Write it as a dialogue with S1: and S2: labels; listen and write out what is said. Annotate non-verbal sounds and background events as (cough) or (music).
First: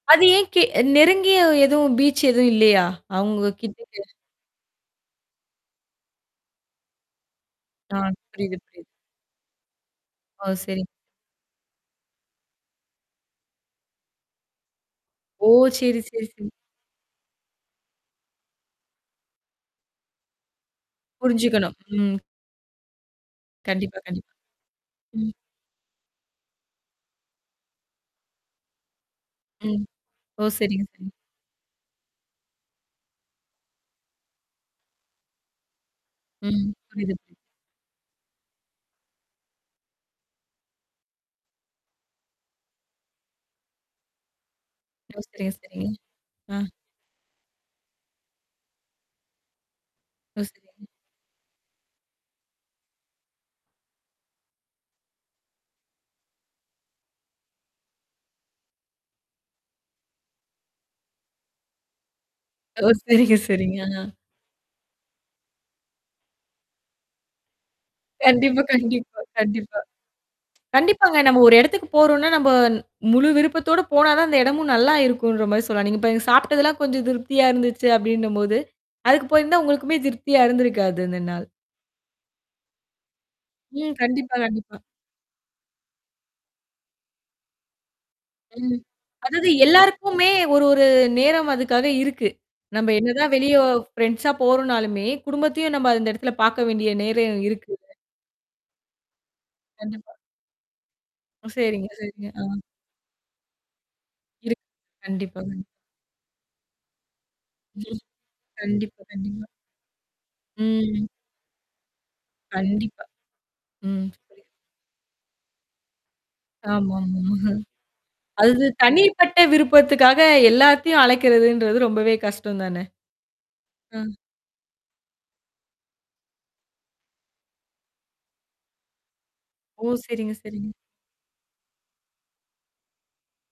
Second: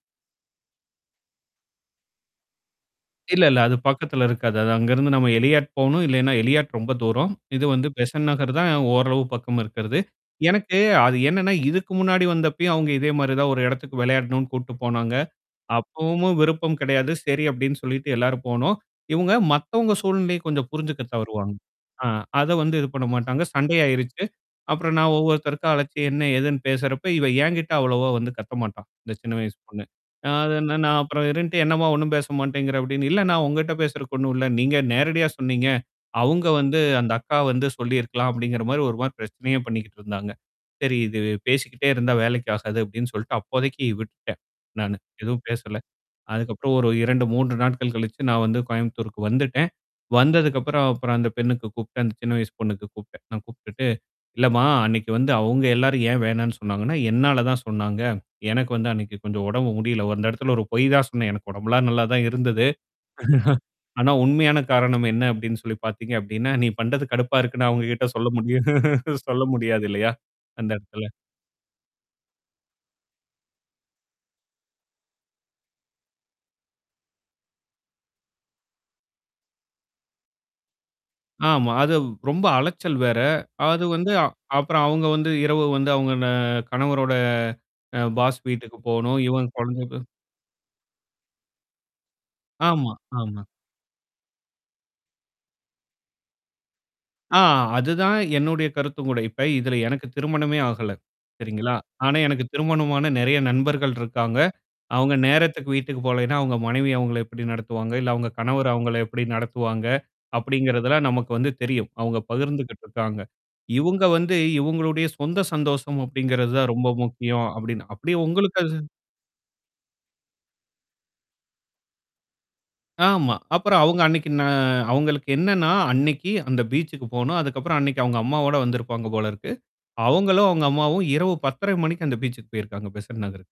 S1: அது ஏன் கே நெருங்கிய எதுவும் பீச் எதுவும் இல்லையா?
S2: இல்ல,
S1: அவங்க
S2: இல்ல. அது
S1: கிட்டக்க.
S2: பக்கத்துல இருக்காது. அது அங்கருந்து நம்ம எளியாட் போணும். இல்லன்னா, எளியாட் ரொம்ப தூரம். இது வந்து
S1: ஆ
S2: பெசன்ட் நகர்
S1: புரியுது,
S2: தான்
S1: புரியுது.
S2: ஓரளவு பக்கம் இருக்கிறது.
S1: ஓ!
S2: எனக்கு,
S1: சரிங்.
S2: அது என்னன்னா இதுக்கு முன்னாடி வந்தப்பயும் அவுங்க இதே மாரி தான் ஒரு இடத்துக்கு விளையாடணும்னு கூட்டிட்டு போனாங்க.
S1: ஓ! சரி, சரி,
S2: அப்பவும்மும்
S1: சரி.
S2: விருப்பம் கிடையாது. சரி அப்டின்னு சொல்லிட்டு, எல்லாரும் போனோம். இவங்க மத்தவங்க சூழ்நிலைய கொஞ்சம் புரிஞ்சுக்க தவறுவாங்க.
S1: புரிஞ்சுக்கணும்.
S2: ஆ
S1: ம்.
S2: அத வந்து இது பண்ண மாட்டாங்க.
S1: கண்டிப்பா,
S2: சண்டையாயிருச்சு.
S1: கண்டிப்பா.
S2: அப்புறம் நான்
S1: ம்.
S2: ஒவ்வொருத்தருக்கும் அழைச்சு, என்ன எதுன்னு பேசுறப்ப இவ என்கிட்ட அவ்வளவா வந்து கத்த மாட்டா. இந்த சின்ன வயசு
S1: ம்.
S2: பொண்ணு. அ
S1: ஓ!
S2: அதுன்னா,
S1: சரிங்க,
S2: நான்
S1: சரிங்க.
S2: அப்புறம் இருந்துட்டு, "என்னம்மா ஒண்ணும் பேச மாட்டேங்கிற" அப்பிடீன்னு. "இல்லண்ணா, நான் உங்கிட்ட பேசுறதுக்கு ஒண்ணும் இல்ல. நீங்க நேரடியா சொன்னீங்க. அவுங்க
S1: ம்.
S2: வந்து அந்த
S1: புரியுது. பு
S2: அக்கா வந்து சொல்லியிருக்கலாம்." அப்டிங்கிற மாரி ஒரு மாரி பிரச்சனையே பண்ணிக்கிட்டு இருந்தாங்க. சரி இது பேசிக்கிட்டே இருந்தா, வேலைக்கு ஆகாது அப்டின்னு சொல்லிட்டு அப்போதைக்கு விட்டுட்டேன், நானு.
S1: ஓ!
S2: எதுவும்
S1: சரிங்க,
S2: பேசல.
S1: சரி. அ.
S2: அதுக்கப்புறம் ஒரு 2, 3 நாட்கள் கழிச்சு, நான் வந்து கோயம்புத்தூருக்கு வந்துட்டேன்.
S1: ஓ.
S2: வந்ததுக்கப்புறம்
S1: சரிங்க.
S2: அப்புறம் அந்த பெண்ணுக்கு கூப்புட்டேன். அந்த சின்ன வயசு பொண்ணுக்கு கூப்புட்டேன். நான் கூப்புட்டுட்டு, "இல்லம்மா அன்னைக்கு வந்து அவுங்க எல்லாரும் ஏன் வேணான்னு சொன்னாங்கன்னா, என்னால தான் சொன்னாங்க. எனக்கு வந்து அன்னைக்கி கொஞ்சம் உடம்பு முடியல." ஒரு அந்த இடத்துல ஒரு பொய் தான் சொன்னேன். எனக்கு உடம்புலாம் நல்லா தான் இருந்தது. (chuckles)
S1: ஓ! சரிங்க, சரிங்க.
S2: ஆனா.
S1: ஆ.
S2: உண்மையான காரணம் என்ன அப்டின்னு சொல்லி பார்த்தீங்க அப்டின்னா, நீ பண்றது கடுப்பா இருக்குன்னா அவங்ககிட்ட சொல்ல
S1: கண்டிப்பா,
S2: முடியும்?
S1: கண்டிப்பா,
S2: (laughs) சொல்ல
S1: கண்டிப்பா.
S2: முடியாது இல்லையா, அந்த இடத்துல?
S1: கண்டிப்பாங்க. நம்ம ஒரு எடத்துக்கு போறோம்னா, நம்ப முழு விருப்பத்தோட போனாதான் அந்த இடமும் நல்லா இருக்குன்ற மாரி சொல்லலாம். நீங்க இப்ப சாப்பி்ட்டதெல்லாம் கொஞ்சம் திருப்தியா இருந்துச்சு அப்பிடீன்னும்போது, அதுக்கு போயிருந்தா உங்களுக்குமே திருப்தியா இருந்திருக்காது அந்த நாள்.
S2: ஆமா. அது ரொம்ப அலைச்சல் வேற. அது
S1: ம்.
S2: வந்து. ஆ
S1: கண்டிப்பா, கண்டிப்பா.
S2: அப்புறம் அவுங்க வந்து இரவு வந்து அவங்க ந கணவரோட அ பாஸ் வீட்டுக்கு
S1: ம்.
S2: போணும். இவங்க
S1: அதாவது
S2: குழந்தைக்கும்
S1: எல்லாருக்குமே ஒரு ஒரு நேரம் அதுக்காக இருக்கு. நம்ம
S2: ஆமா,
S1: என்னதான்
S2: ஆமா.
S1: வெளிய ஃப்ரெண்ட்ஸா போறோனாலுமே, குடும்பத்தையும் நம்ம அந்த இடத்துல பார்க்க வேண்டிய
S2: ஆ
S1: நேரம் இருக்கு.
S2: அதுதான் என்னுடைய கருத்தும் கூட. இப்ப இதுல எனக்கு
S1: கண்டிப்பா.
S2: திருமணமே ஆகல.
S1: ஓ.
S2: சரிங்களா?
S1: சரிங்க,
S2: ஆனா
S1: சரிங்க. ஆ.
S2: எனக்கு திருமணமான நெறைய நண்பர்கள் இருக்காங்க.
S1: இருக்கு.
S2: அவங்க
S1: கண்டிப்பாங்க.
S2: நேரத்துக்கு வீட்டுக்கு போலன்னா, அவுங்க மனைவி அவங்கள எப்படி நடத்துவாங்க,
S1: (chuckles)
S2: இல்ல, அவுங்க கணவர் அவங்கள
S1: கண்டிப்பா,
S2: எப்படி
S1: கண்டிப்பா.
S2: நடத்துவாங்க,
S1: ம்.
S2: அப்படிங்கிறதெல்லாம் நமக்கு வந்து தெரியும். அவங்க பகிர்ந்துகிட்டு
S1: கண்டிப்பா.
S2: இருக்காங்க. இவுங்க
S1: ம்.
S2: வந்து இவங்களுடைய சொந்த சந்தோஷம் அப்படிங்கிறது தான் ரொம்ப
S1: ஆமாமா.
S2: முக்கியம்.
S1: (chuckles)
S2: அப்டின்னு. அப்பிடியே உங்களுக்கு
S1: அது
S2: அது
S1: தனிப்பட்ட விருப்பத்துக்காக எல்லாத்தையும் அழைக்கிறதுன்றது ரொம்பவே கஷ்டம் தானே!
S2: ஆமா. அப்புறம் அவுங்க
S1: ம்.
S2: அன்னைக்கி ந அவங்களுக்கு என்னன்னா, அன்னைக்கி அந்த பீச்சுக்கு போணும். அதுக்கப்புறம் அன்னைக்கி அவுங்க அம்மாவோட வந்திருப்பாங்க போலருக்கு.
S1: ஓ! சரிங்க,
S2: அவுங்களும், அவுங்க
S1: சரிங்க.
S2: அம்மாவும் இரவு 10:30 மணிக்கு அந்த பீச்சுக்கு போயிருக்காங்க. பெசட் நகருக்கு.